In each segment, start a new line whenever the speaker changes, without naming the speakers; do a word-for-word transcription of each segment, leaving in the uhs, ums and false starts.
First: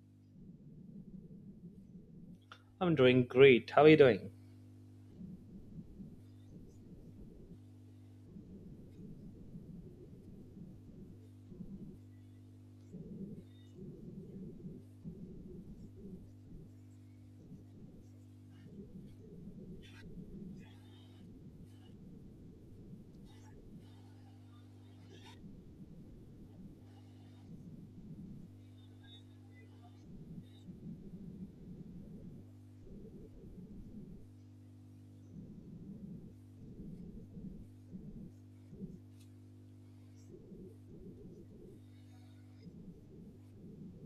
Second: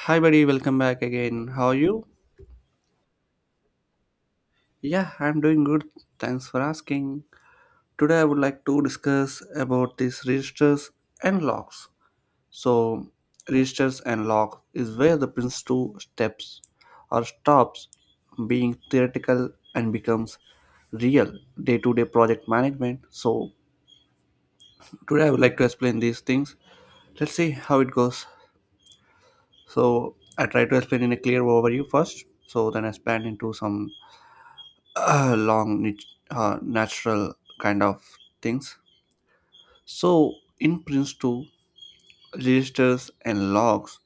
Hi, buddy, welcome back again. How are you?
I'm doing great. How are you doing?
Yeah, I'm doing good. Thanks for asking. Today, I would like to discuss about these registers and locks. So, registers and locks is where the Prince two steps or stops being theoretical and becomes real day to day project management. So, today, I would like to explain these things. Let's see how it goes. So, I try to explain in a clear overview first, so then I expand into some uh, long nat- uh, natural kind of things. So in Prince two, registers and logs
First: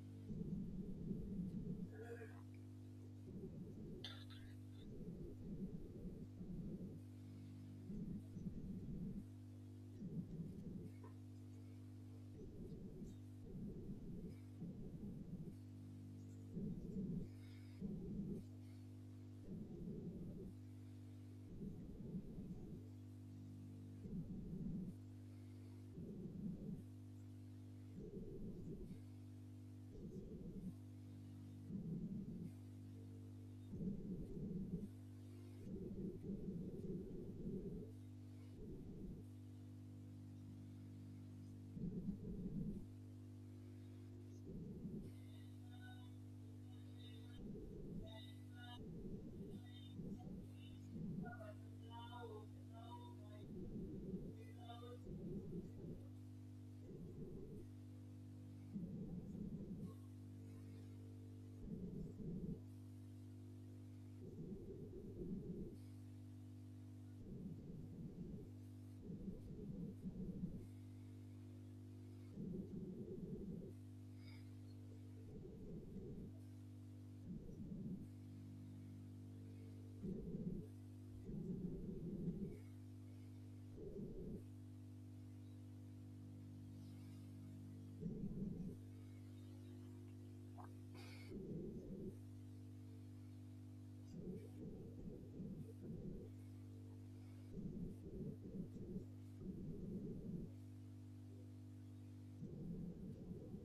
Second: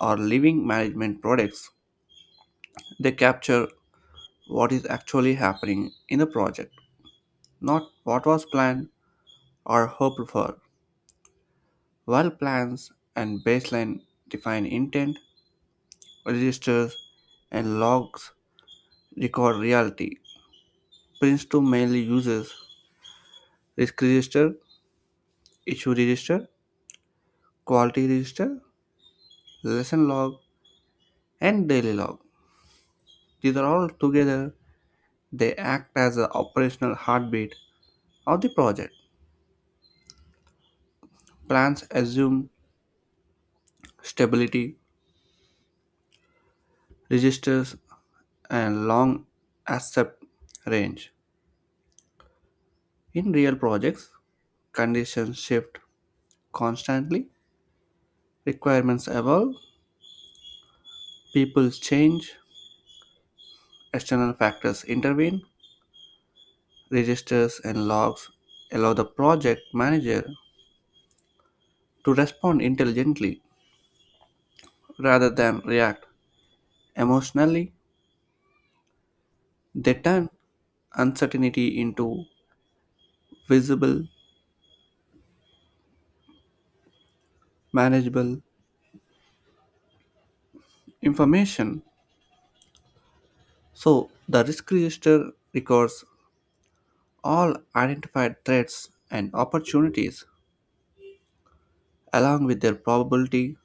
are living management products. They capture what is actually happening in a project, not what was planned or hoped for. While plans and baseline define intent, registers and logs record reality. Prince two mainly uses risk register, issue register, quality register, lesson log, and daily log. These are all together, they act as the operational heartbeat of the project. Plans assume stability, registers, and long accept range. In real projects, conditions shift constantly, requirements evolve, people change, external factors intervene, registers and logs allow the project manager to respond intelligently rather than react emotionally. They turn uncertainty into visible, manageable information. So the risk register records all identified threats and opportunities along with their probability,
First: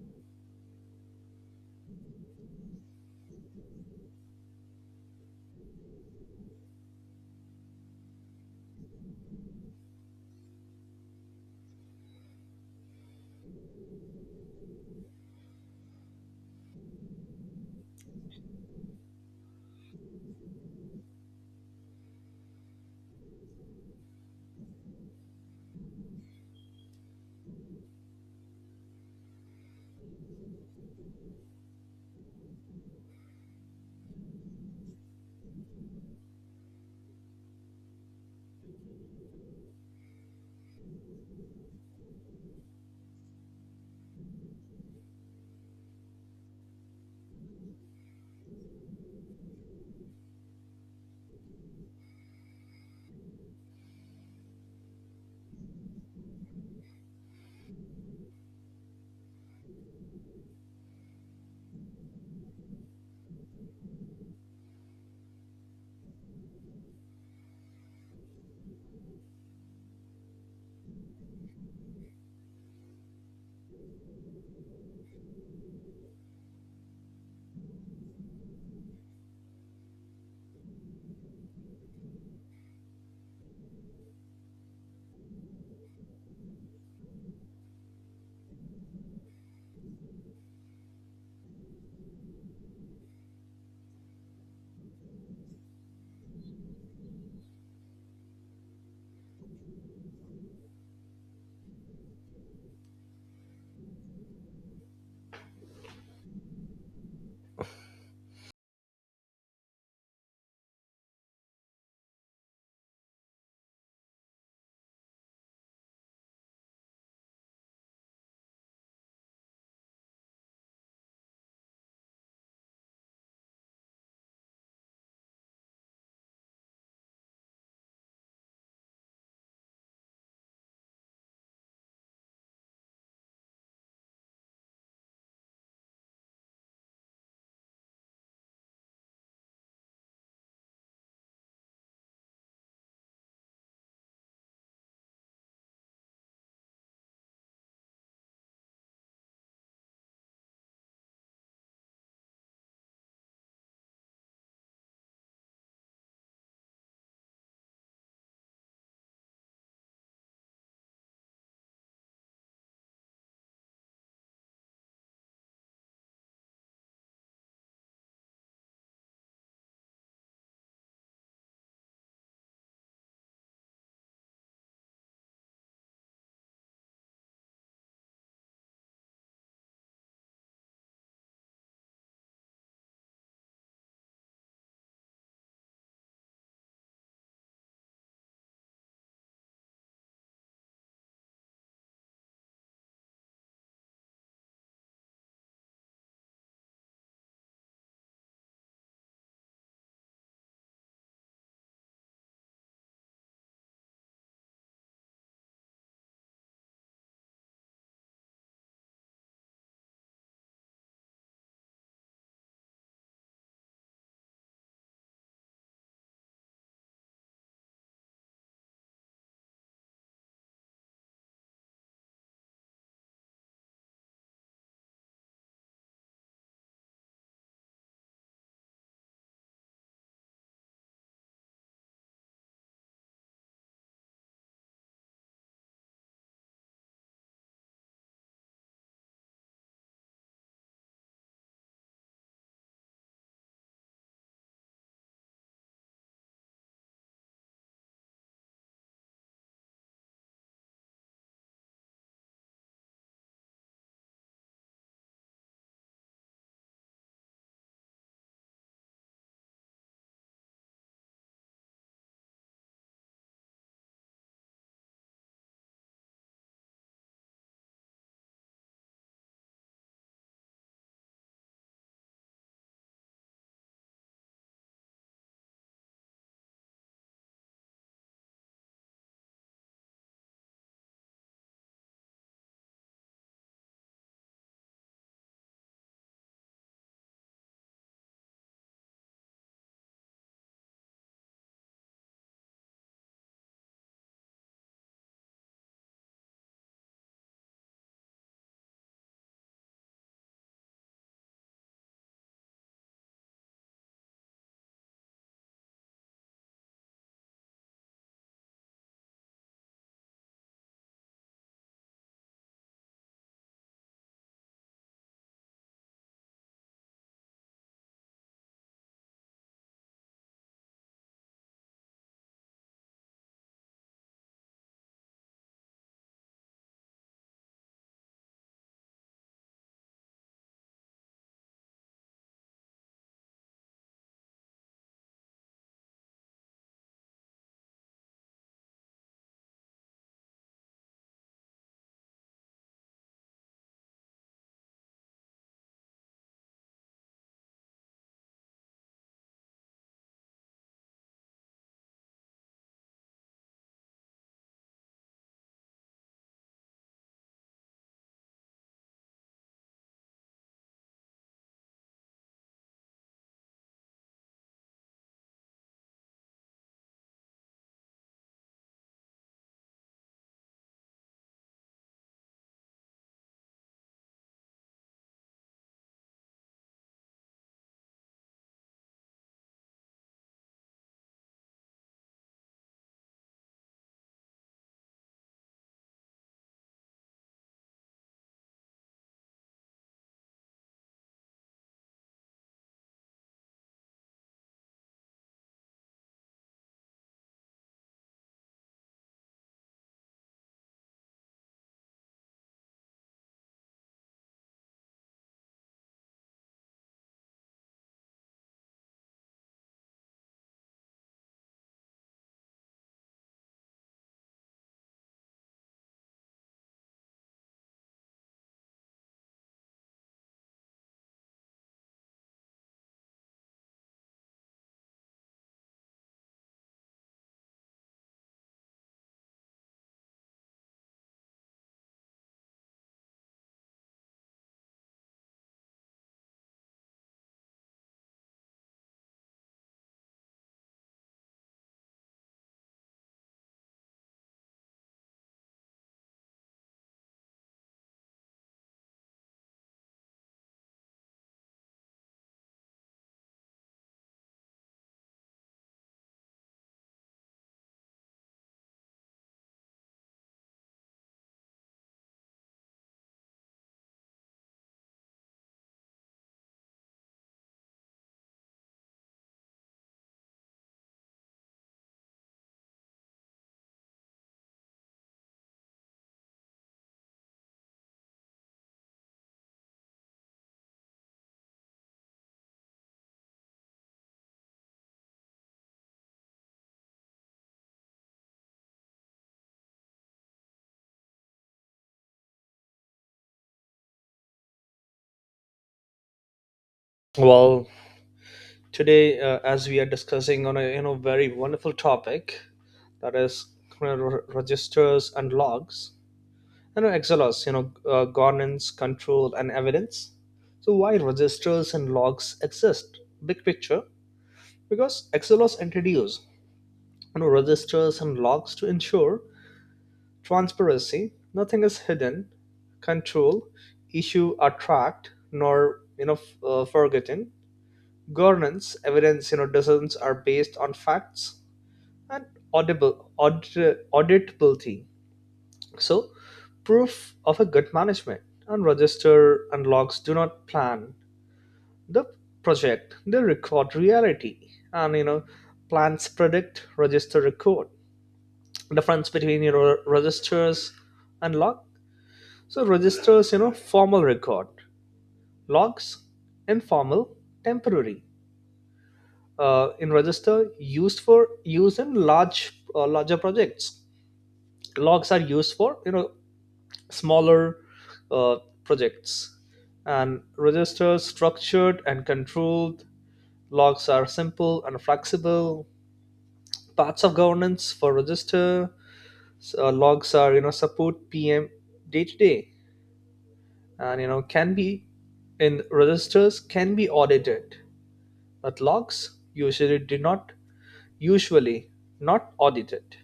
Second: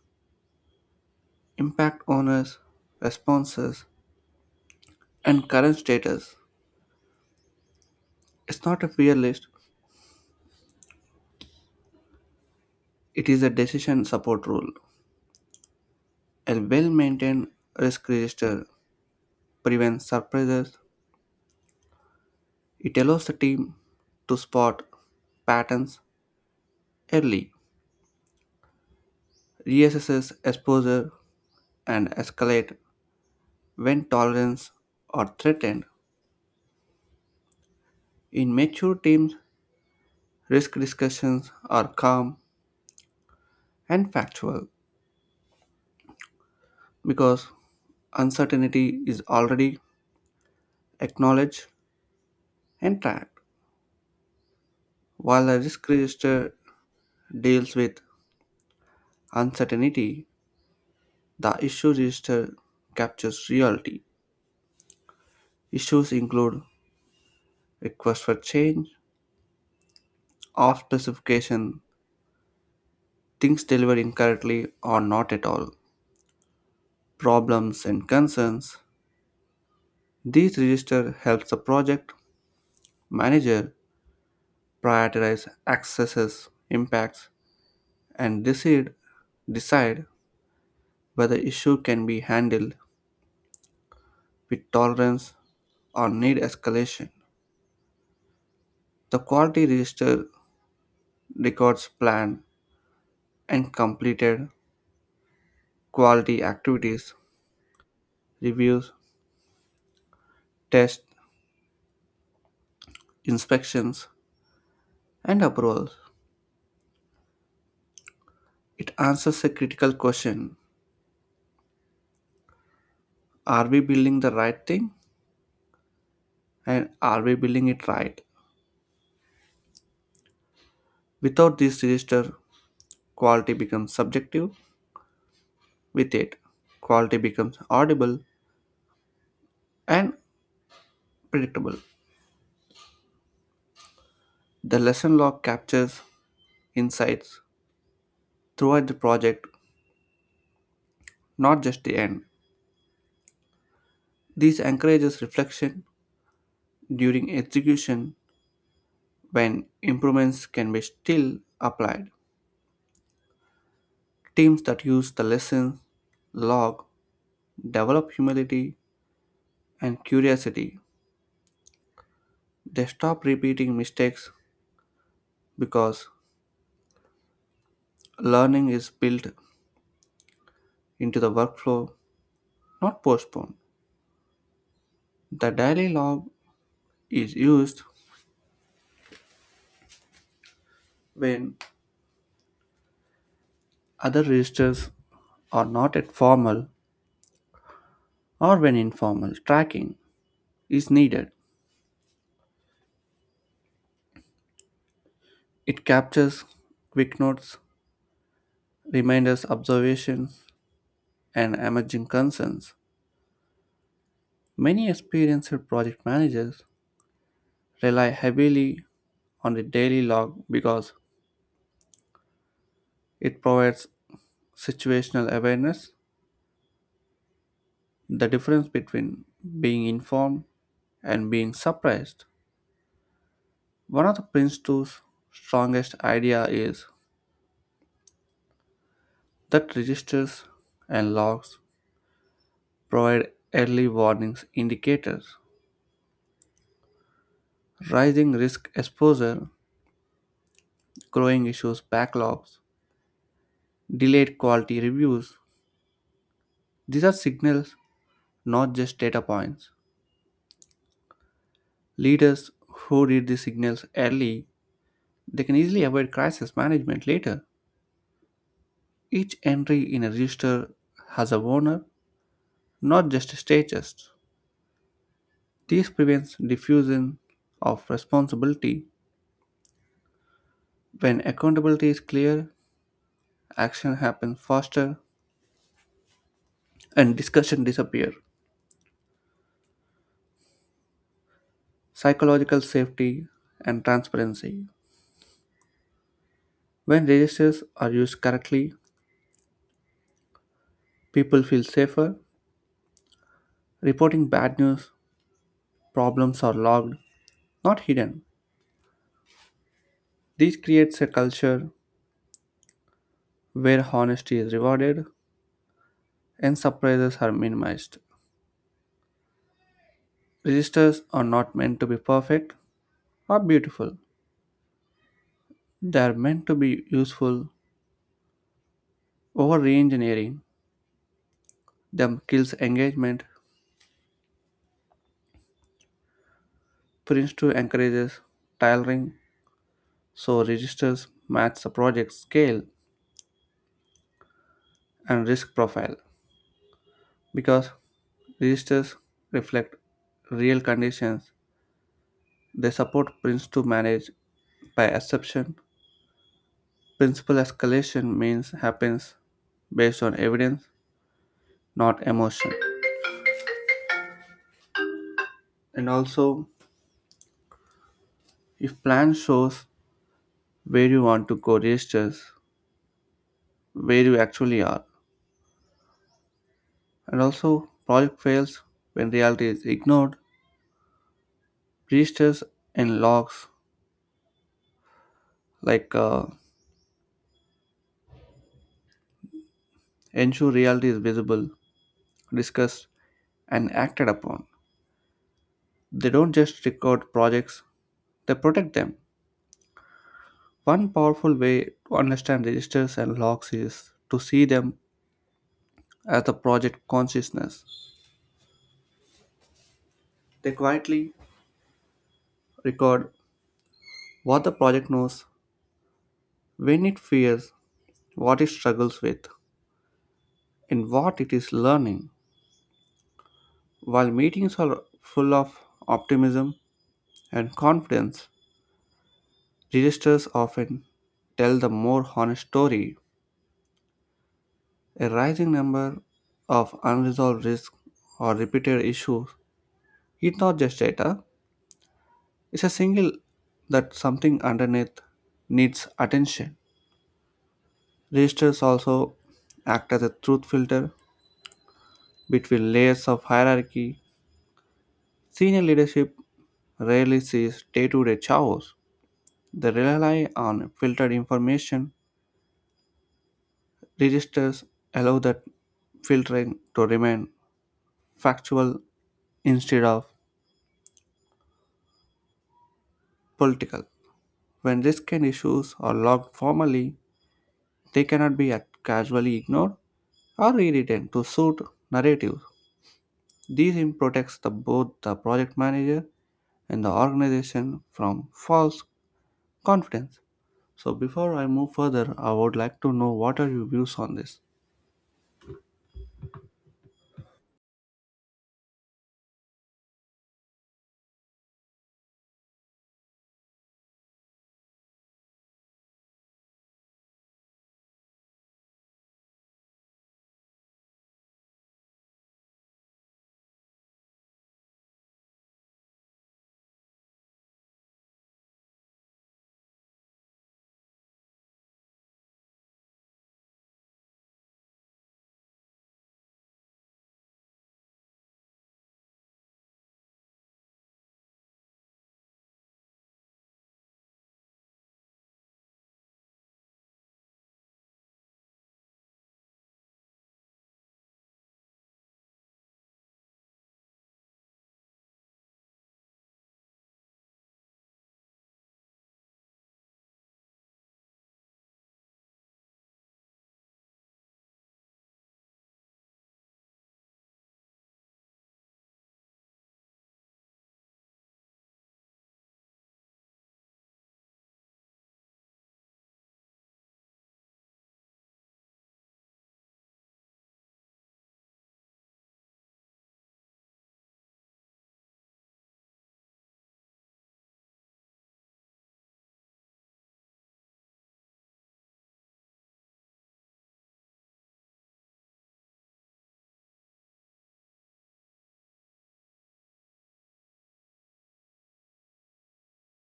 impact owners, responses, and current status. It's not a fear list, it is a decision support rule. A well maintained risk register prevents surprises. It allows the team to spot patterns early, reassess exposure, and escalate when tolerance are threatened. In mature teams, risk discussions are calm and factual because uncertainty is already acknowledged and tracked. While the risk register deals with uncertainty, the issue register captures reality. Issues include requests for change, off specification, things delivered incorrectly or not at all, problems and concerns. These register helps the project manager prioritize accesses, impacts, and decide decide whether issue can be handled with tolerance or need escalation. The quality register records planned and completed quality activities, reviews, tests, inspections, and approvals. It answers a critical question: are we building the right thing, and are we building it right? Without this register, quality becomes subjective. With it, quality becomes audible and predictable. The lesson log captures insights throughout the project, not just the end. This encourages reflection during execution when improvements can be still applied. Teams that use the lesson log develop humility and curiosity. They stop repeating mistakes because learning is built into the workflow, not postponed. The daily log is used when other registers are not at formal or when informal tracking is needed. It captures quick notes, reminders, observations, and emerging concerns. Many experienced project managers rely heavily on the daily log because it provides situational awareness, the difference between being informed and being surprised. One of the Prince two's strongest idea is that registers and logs provide early warnings indicators. Rising risk exposure, growing issues backlogs, delayed quality reviews. These are signals, not just data points. Leaders who read the signals early, they can easily avoid crisis management later. Each entry in a register has a owner, not just stages. This prevents diffusion of responsibility. When accountability is clear, action happens faster and discussion disappears. Psychological safety and transparency. When registers are used correctly, people feel safer. Reporting bad news, problems are logged, not hidden. This creates a culture where honesty is rewarded and surprises are minimized. Registers are not meant to be perfect or beautiful. They are meant to be useful. Over re-engineering them kills engagement. Prince two encourages tailoring so registers match the project scale and risk profile. Because registers reflect real conditions, they support Prince two manage by exception. Principal escalation means happens based on evidence, not emotion. And also, if plan shows where you want to go registers, where you actually are. And also, project fails when reality is ignored. Registers and logs like uh, ensure reality is visible, discussed, and acted upon. They don't just record projects, they protect them. One powerful way to understand registers and logs is to see them as the project consciousness. They quietly record what the project knows, when it fears, what it struggles with, and what it is learning. While meetings are full of optimism and confidence, registers often tell the more honest story. A rising number of unresolved risks or repeated issues, it's not just data, it's a signal that something underneath needs attention. Registers also act as a truth filter between layers of hierarchy. Senior leadership rarely sees day to day chaos. They rely on filtered information, registers allow that filtering to remain factual instead of political. When risk and issues are logged formally, they cannot be ac- casually ignored or rewritten to suit narratives. This aim protects the, both the project manager and the organization from false confidence. So, before I move further, I would like to know what are your views on this?
Well, today, uh, as we are discussing on a you know very wonderful topic, that is you know, re- registers and logs, you know X L Rs, you know uh, governance, control, and evidence. So why registers and logs exist? Big picture, because X L Rs introduce you know registers and logs to ensure transparency. Nothing is hidden, control, issue are tracked nor you know f- uh, forgotten, governance evidence, you know decisions are based on facts and audible audit, auditability, so proof of a good management. And register and logs do not plan the project, they record reality. And you know plans predict, register record. Difference between you know registers and log. So registers, you know formal record. Logs, informal, temporary. Uh, in register used for use in large uh, larger projects. Logs are used for you know smaller, uh, projects. And registers structured and controlled, logs are simple and flexible. Parts of governance for register, uh, logs are you know support PM day to day. And you know can be in registers can be audited, but logs usually do not usually not audited.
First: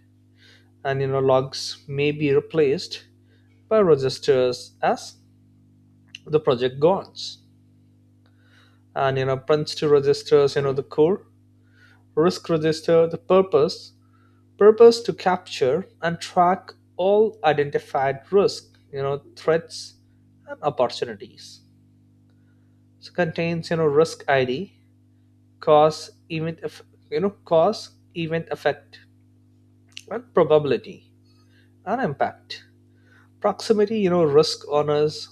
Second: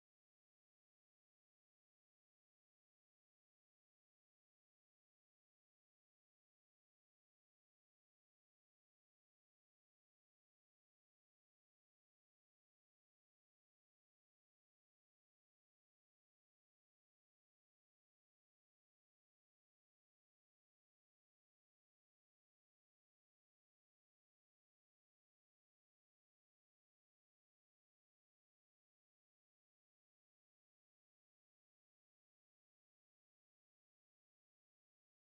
And you know, logs may be replaced by registers as the project goes. And you know, punch to registers, you know, the core, risk register, the purpose, purpose to capture and track all identified risk, you know, threats and opportunities. So contains, you know, risk I D, cause, event, you know, cause, event, effect, and probability and impact. Proximity, you know, risk owners.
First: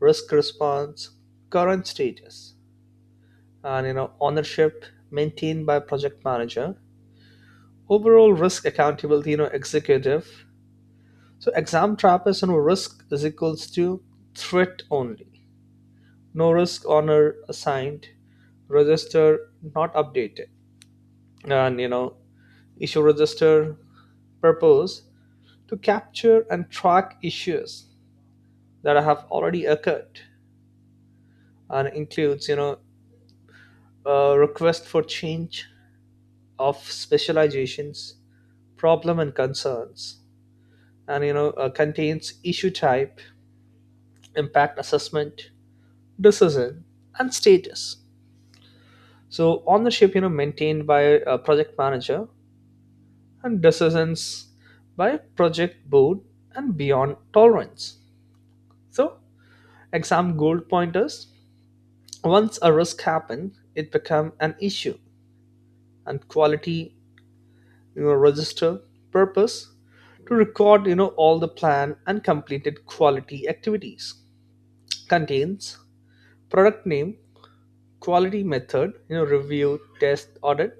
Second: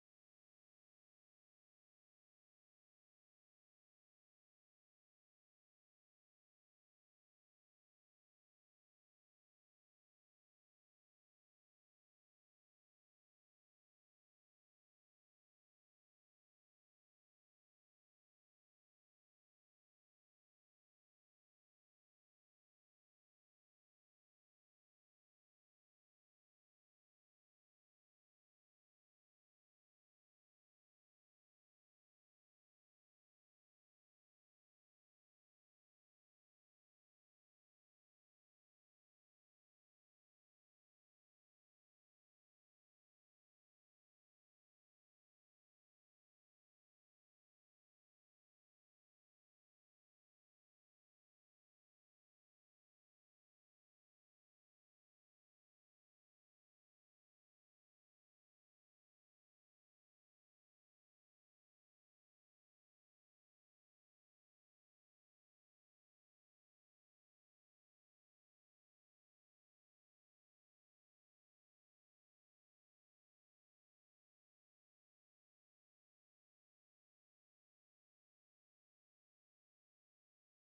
Risk response, current status, and you know ownership maintained by project manager, overall risk accountability, you know executive. So exam trap is you know risk is equals to threat only, no risk honor assigned, register not updated. And you know issue register, purpose to capture and track issues that have already occurred, and includes you know a request for change, of specializations, problem and concerns. And you know uh, contains issue type, impact assessment, decision, and status. So ownership, you know, maintained by a project manager, and decisions by project board and beyond tolerance. So exam goal pointers. Once a risk happens, it becomes an issue. And quality you know register, purpose to record you know all the plan and completed quality activities. Contains product name, quality method, you know, review, test, audit,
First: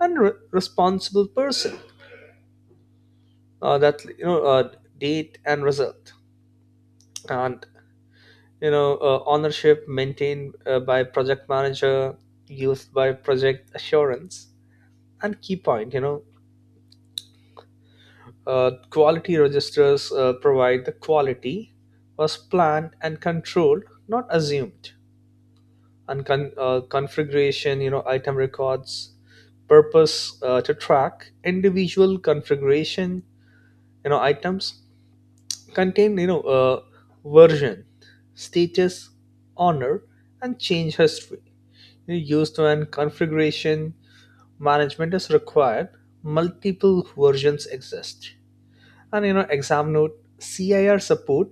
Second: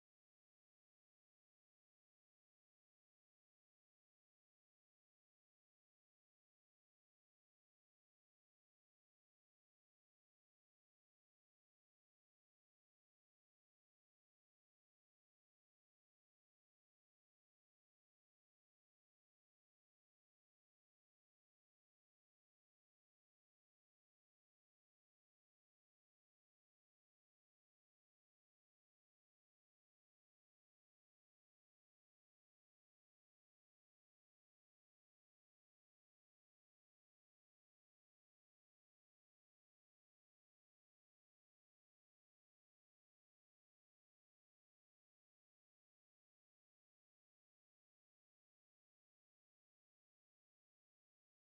and re- responsible person, uh, that you know uh, date and result. And you know uh, ownership maintained uh, by project manager, used by project assurance. And key point, you know, Uh, quality registers uh, provide the quality was planned and controlled, not assumed. And con- uh, configuration, you know, item records, purpose uh, to track individual configuration, you know, items. Contain, you know, uh, version, status, honor, and change history. You know, used when configuration management is required, multiple versions exist. And you know, exam note, C I R support,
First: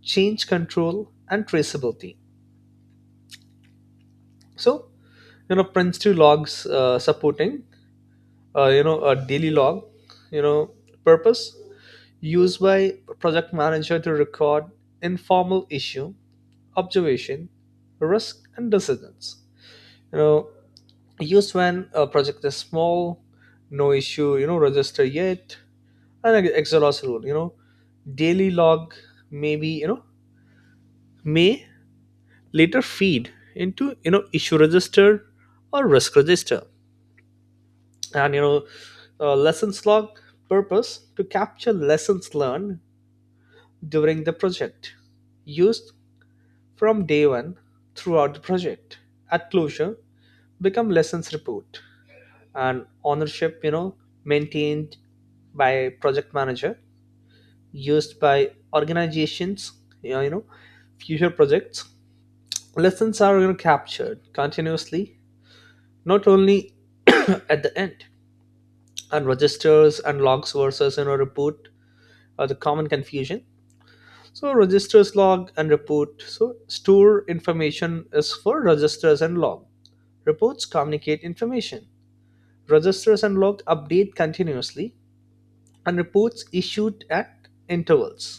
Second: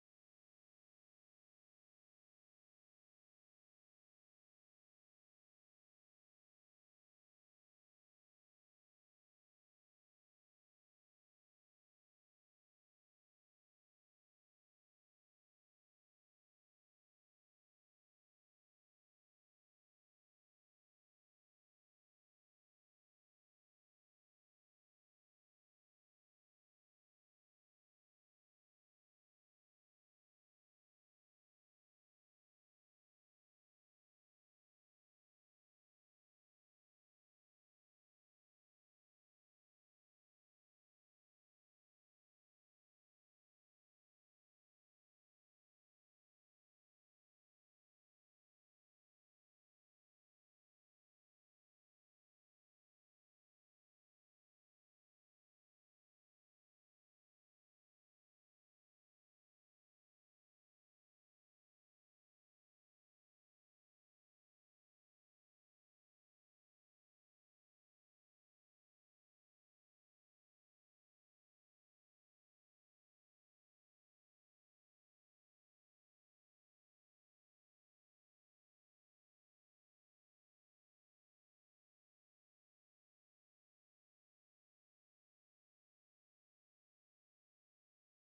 change control, and traceability. So, you know, Prince two logs uh, supporting, uh, you know, a daily log, you know, purpose, used by project manager to record informal issue, observation, risk, and decisions. You know, used when a project is small, no issue, you know, register yet. And ex- exhaust rule, you know, daily log maybe, you know, may later feed into you know issue register or risk register. And you know uh, lessons log, purpose to capture lessons learned during the project, used from day one throughout the project. At closure, become lessons report. And ownership you know maintained by project manager, used by organizations you know, you know future projects. Lessons are you know captured continuously, not only at the end. And registers and logs versus you know report are the common confusion. So registers, log, and report. So store information is for registers and log, reports communicate information. Registers and log update continuously, and reports issued at intervals.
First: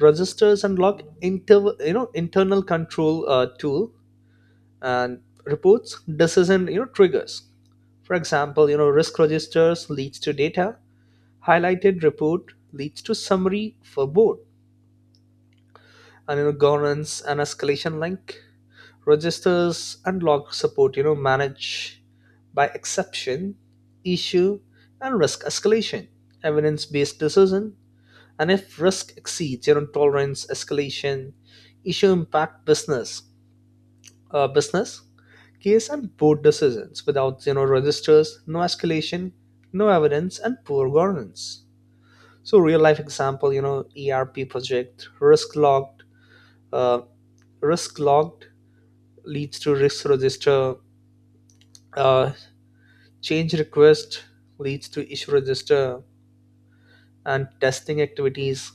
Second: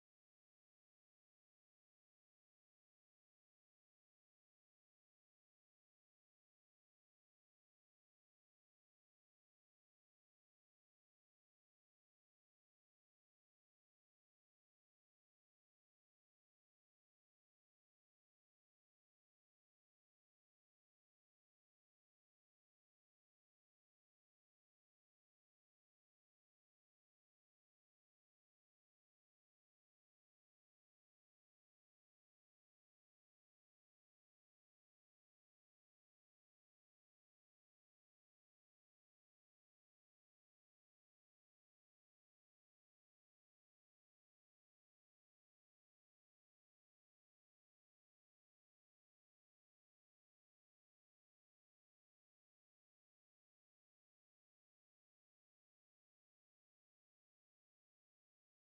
Registers and log, inter, you know internal control uh, tool, and reports decision you know triggers. For example, you know, risk registers leads to data, highlighted report leads to summary for board. And you know, governance and escalation link, registers and log support, you know, manage by exception, issue and risk escalation, evidence-based decision. And if risk exceeds you know tolerance escalation, issue impact business, uh, business case and board decisions. Without you know registers, no escalation, no evidence, and poor governance. So real life example, you know, E R P project, risk logged, uh, risk logged leads to risk register, uh, change request leads to issue register, and testing activities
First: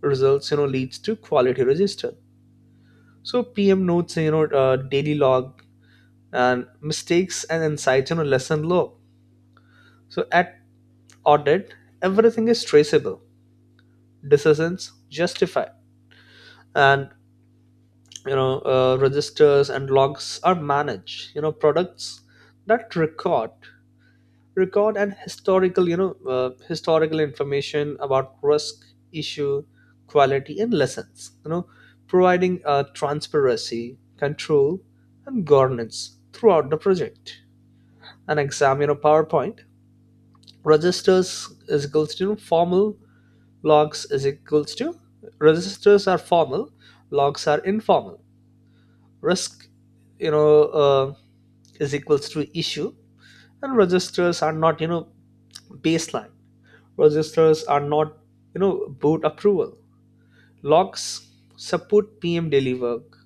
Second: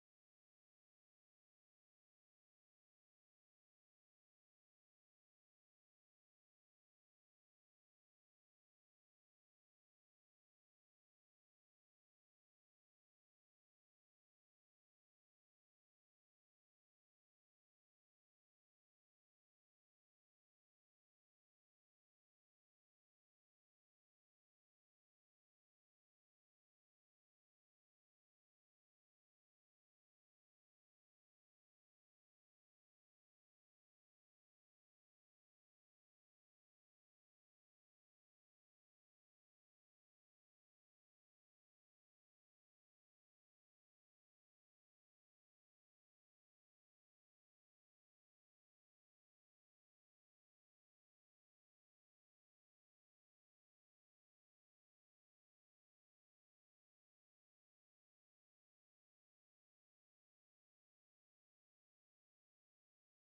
results you know leads to quality register. So P M notes you know uh, daily log, and mistakes and insights you know lesson log. So at audit, everything is traceable. Decisions justify. And you know uh, registers and logs are managed, you know, products that record, record and historical you know uh, historical information about risk, issue, quality, and lessons. You know providing uh, transparency, control, and governance throughout the project. An exam, you know, PowerPoint, registers is equals to you know formal, logs is equals to, registers are formal, logs are informal. Risk you know uh, is equals to issue. And registers are not you know baseline, registers are not you know boot approval. Logs support PM daily work,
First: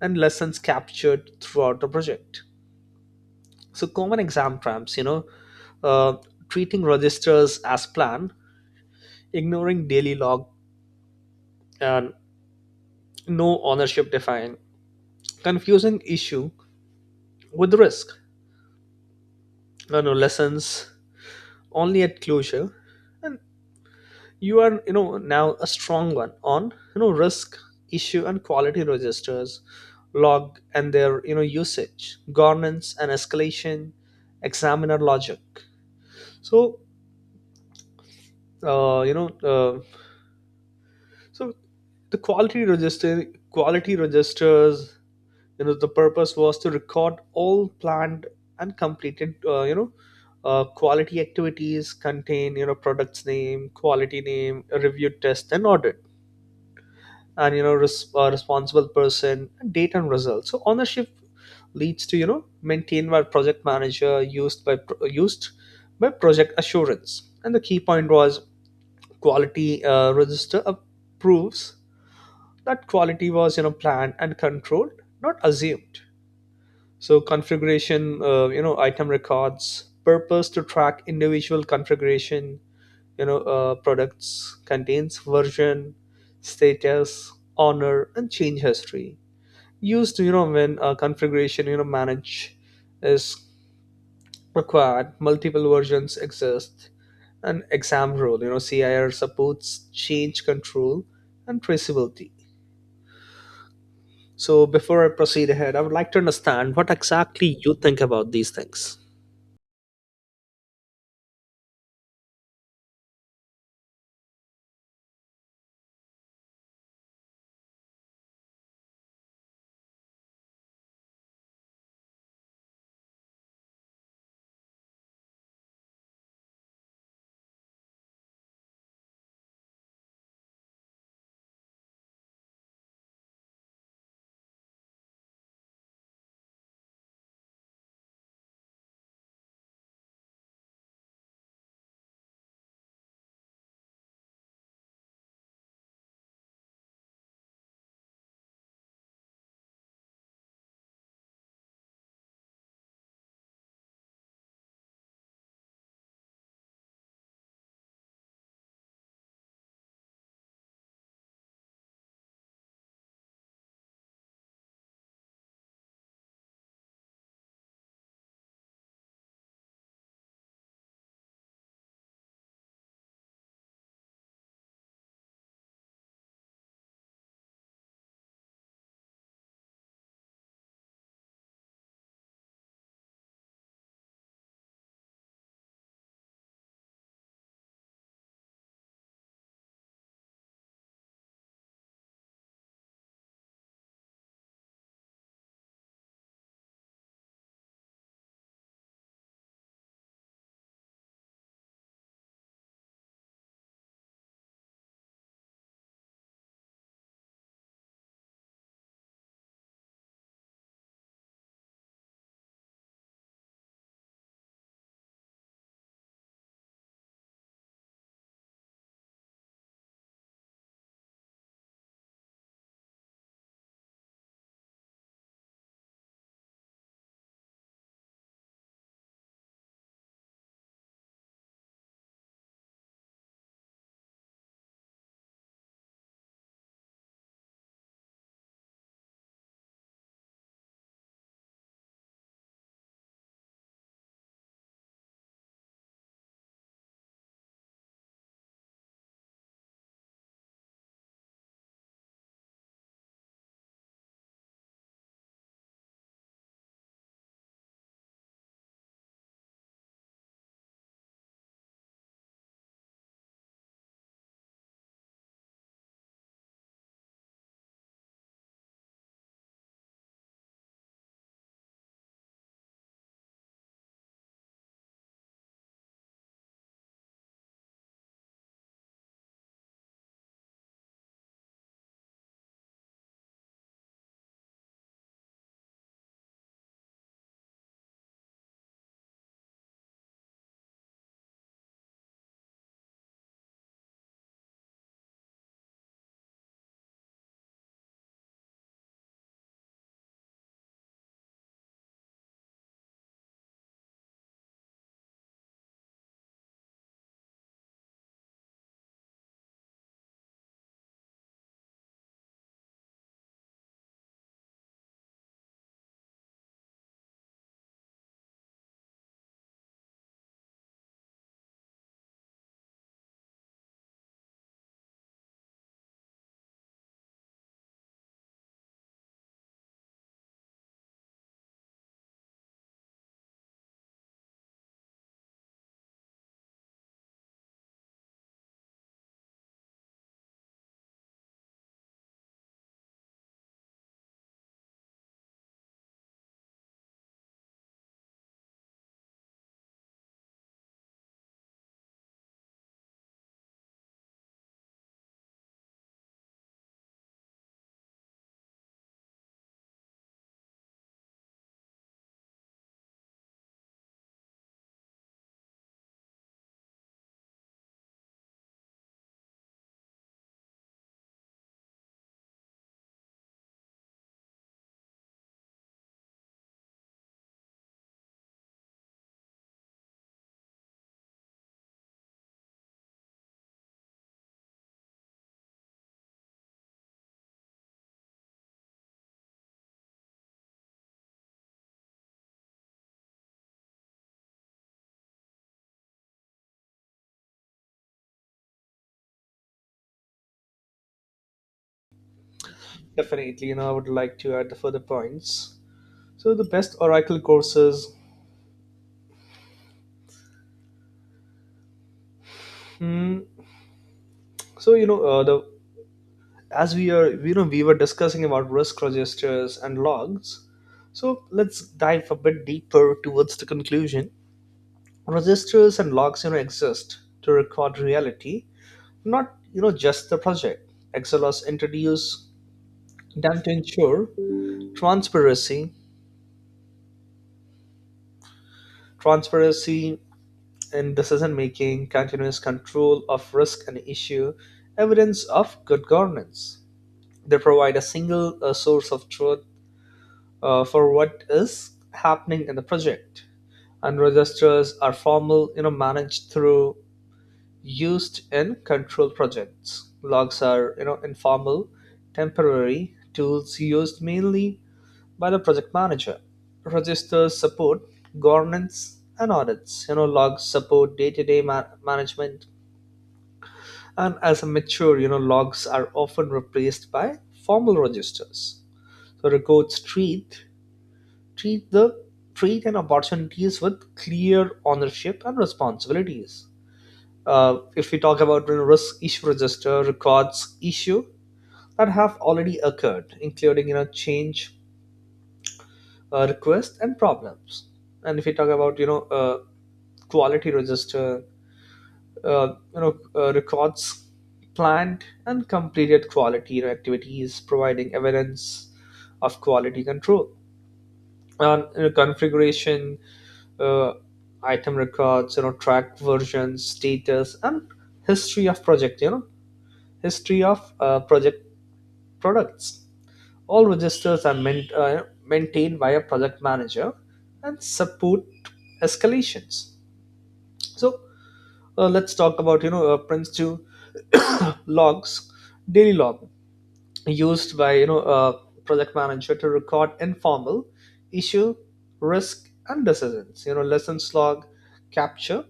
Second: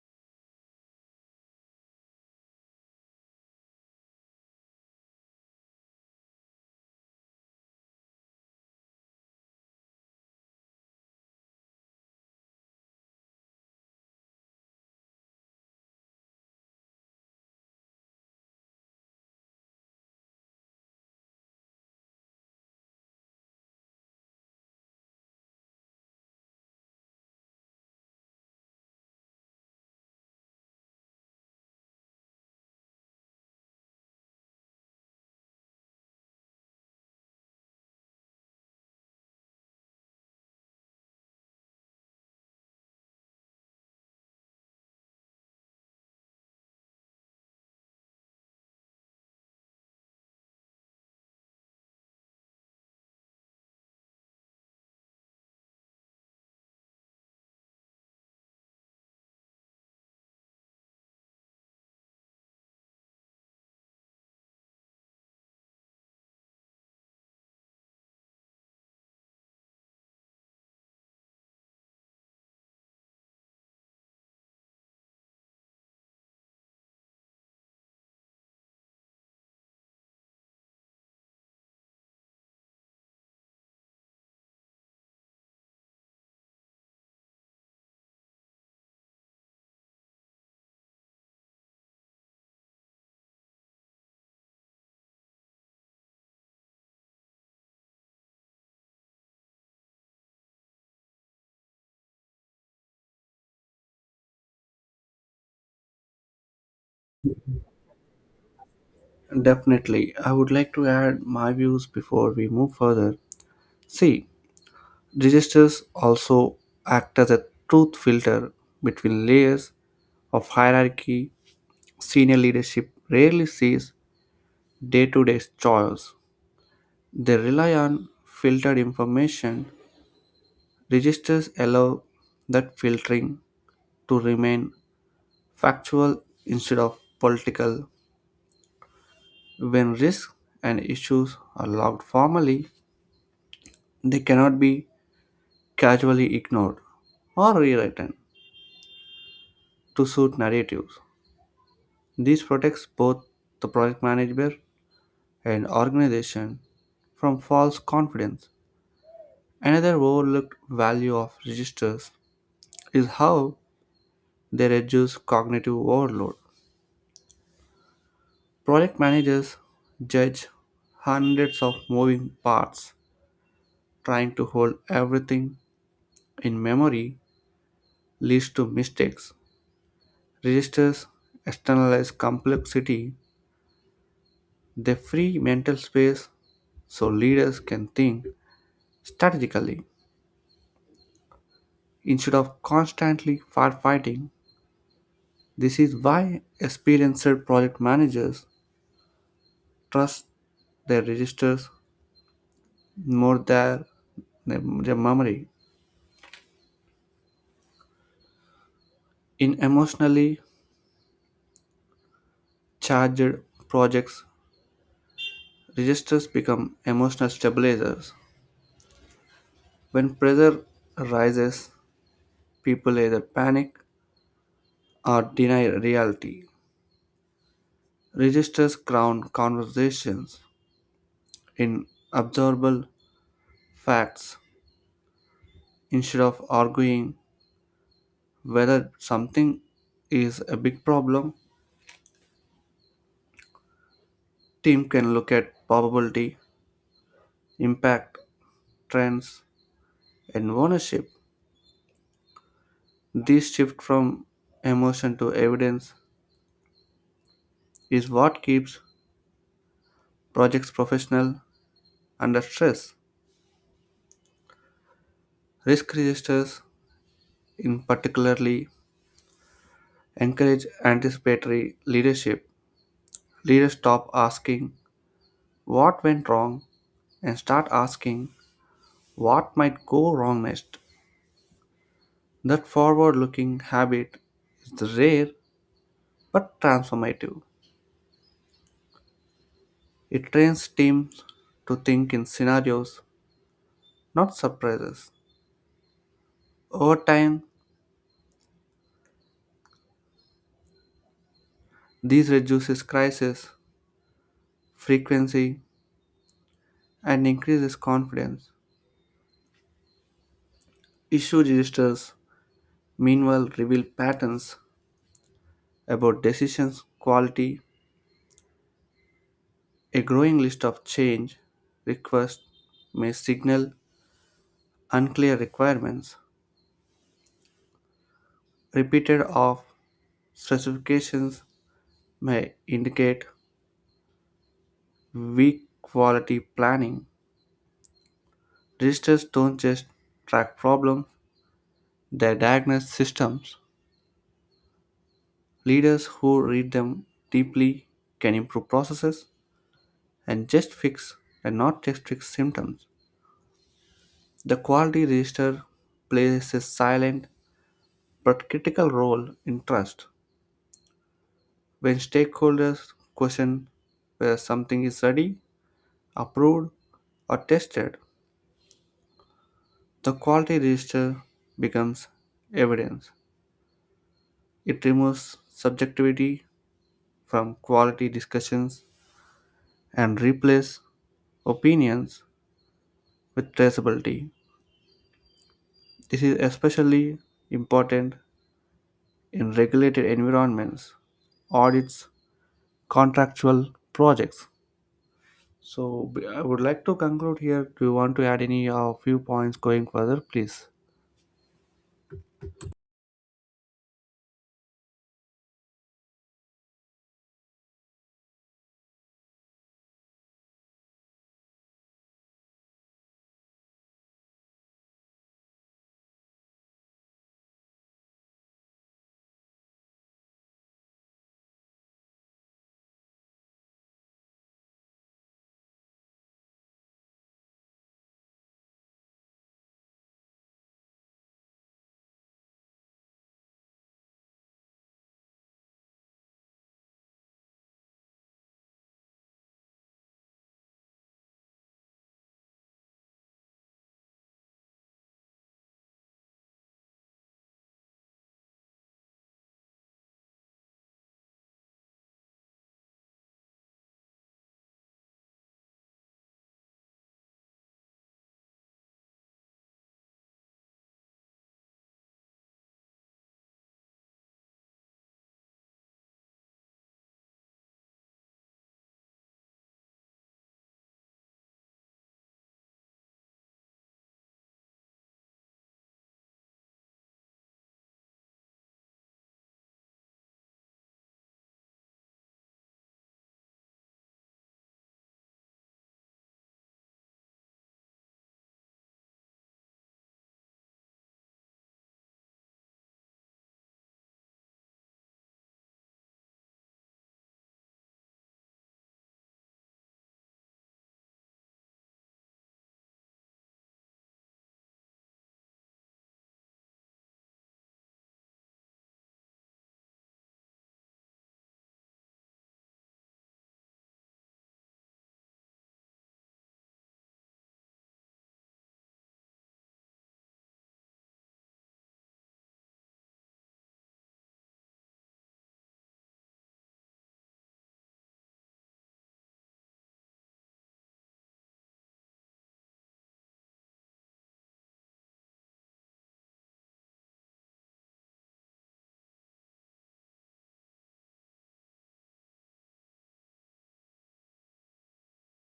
and lessons captured throughout the project. So common exam prompts, you know uh, treating registers as planned, ignoring daily log, and no ownership defined, confusing issue with risk, no no lessons only at closure. And you are you know now a strong one on you know risk, issue, and quality registers, log, and their you know usage, governance, and escalation examiner logic. So uh, you know uh, so the quality register quality registers, you know, the purpose was to record all planned and completed uh, you know uh, quality activities. Contain you know products name, quality name, a review, test, and audit. And you know res- uh, responsible person, date, and results. So ownership leads to you know maintained by project manager, used by pro- used by project assurance. And the key point was quality uh, register approves that quality was you know planned and controlled, not assumed. So configuration uh, you know item records, purpose to track individual configuration, you know uh, products. Contains version, status, honor, and change history. Used you know when a configuration you know manage is required, multiple versions exist. And exam rule, you know, CIR supports change control and traceability. So before I proceed ahead I would like to understand what exactly you think about these things.
Definitely, I would like to add my views before we move further. See, registers also act as a truth filter between layers of hierarchy. Senior leadership rarely sees day to day choice. They rely on filtered information. Registers allow that filtering to remain factual instead of political. When risks and issues are logged formally, they cannot be casually ignored or rewritten to suit narratives. This protects both the project manager and organization from false confidence. Another overlooked value of registers is how they reduce cognitive overload. Project managers judge hundreds of moving parts. Trying to hold everything in memory leads to mistakes. Registers externalize complexity, they free mental space so leaders can think strategically instead of constantly firefighting. This is why experienced project managers trust their registers more than their their memory. In emotionally charged projects, registers become emotional stabilizers. When pressure rises, people either panic or deny reality. Registers crown conversations in observable facts. Instead of arguing whether something is a big problem, team can look at probability, impact, trends, and ownership. This shift from emotion to evidence is what keeps projects professional under stress. Risk registers in particularly encourage anticipatory leadership. Leaders stop asking what went wrong and start asking what might go wrong next. That forward-looking habit is rare but transformative. It trains teams to think in scenarios, not surprises. Over time, this reduces crisis frequency and increases confidence. Issue registers, meanwhile, reveal patterns about decisions quality. A growing list of change requests may signal unclear requirements, repeated off specifications, may indicate weak quality planning. Registers don't just track problems, they diagnose systems. Leaders who read them deeply can improve processes and just fix and not just fix symptoms. The quality register plays a silent but critical role in trust. When stakeholders question whether something is ready, approved, or tested, the quality register becomes evidence. It removes subjectivity from quality discussions and replaces opinions with traceability. This is especially important in regulated environments, audits, contractual projects. So b- I would like to conclude here. Do you want to add any uh, few points going further, please?
Definitely, you know, I would like to add the further points. So the best Oracle courses. Mm, so you know, uh, the as we are, you know, we were discussing about risk registers and logs. So let's dive a bit deeper towards the conclusion. Registers and logs, you know, exist to record reality, not you know just the project. Excel has introduced them to ensure transparency, transparency in decision making, continuous control of risk and issue, evidence of good governance. They provide a single uh, source of truth uh, for what is happening in the project. And registers are formal, you know, managed through used in control projects. Logs are, you know, informal, temporary tools used mainly by the project manager. Registers support governance and audits. You know, logs support day-to-day ma- management. And as a mature you know logs are often replaced by formal registers, so records treat treat the treat and opportunities with clear ownership and responsibilities. Uh, if we talk about you know risk issue register, records issue that have already occurred including you know change uh, requests and problems. And if we talk about you know uh, quality register, uh, you know, uh, records planned and completed quality you know activities, providing evidence of quality control. And you know, configuration, uh, item records, you know, track versions, status, and history of project. You know, history of uh, project products. All registers are main, uh, maintained by a project manager and support escalations. So Uh, let's talk about you know uh, Prince two logs. Daily log used by you know a project manager to record informal issue, risk, and decisions. You know lessons log capture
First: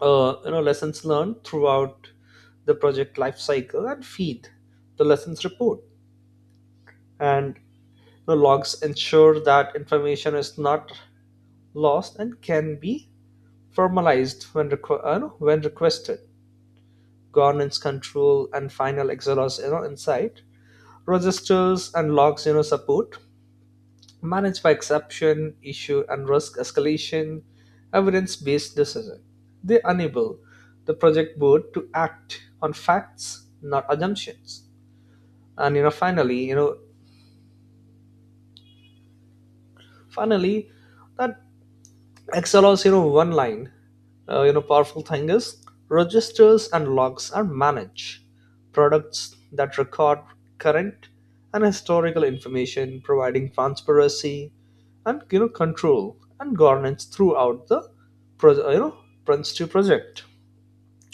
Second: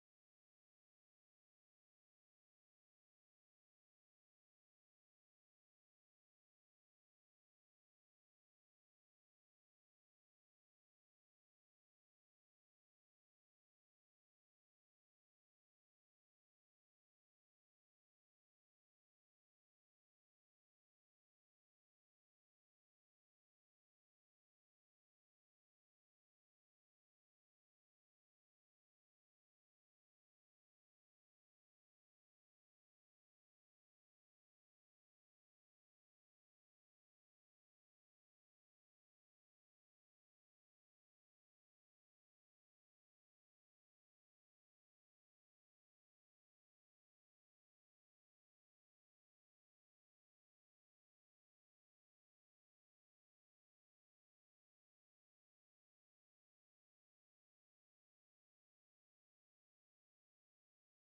uh, you know lessons learned throughout the project life cycle and feed the lessons report. And the logs ensure that information is not lost and can be formalized when, requ- uh, no, when requested. Governance, control, and final exhaust you know insight, registers and logs you know support managed by exception, issue and risk escalation, evidence based decision. They enable the project board to act on facts, not assumptions. And you know finally you know finally, that excel you know one line uh, you know powerful thing is, registers and logs are managed products that record current and historical information, providing transparency and you know control and governance throughout the pro- uh, you know Prince two project.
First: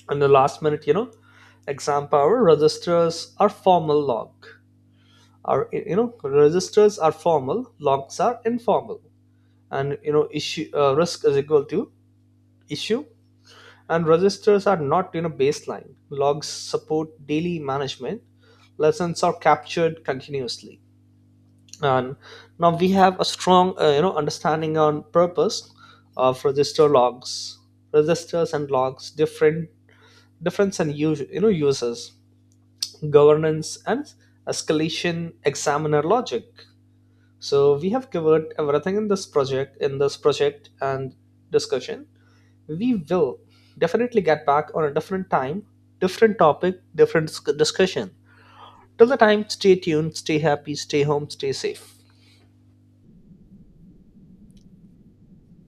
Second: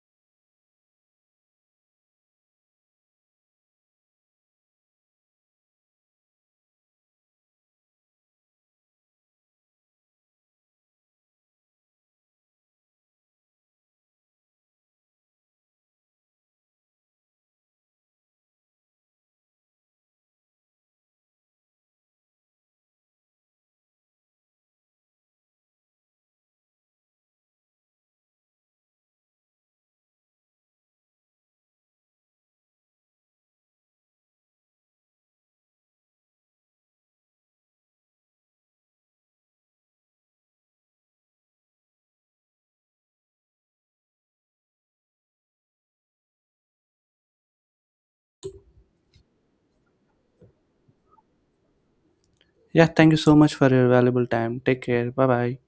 And the last minute you know exam power, registers are formal log are you know registers are formal, logs are informal. And you know issue uh, risk is equal to issue, and registers are not you know baseline, logs support daily management, lessons are captured continuously. And now we have a strong uh, you know understanding on purpose of register logs, registers and logs different difference and use you know uses, governance and escalation examiner logic. So we have covered everything in this project in this project and discussion. We will definitely get back on a different time, different topic, different sc- discussion. Till the time, stay tuned, stay happy, stay home, stay safe.
Yeah, thank you so much for your valuable time. Take care. Bye bye.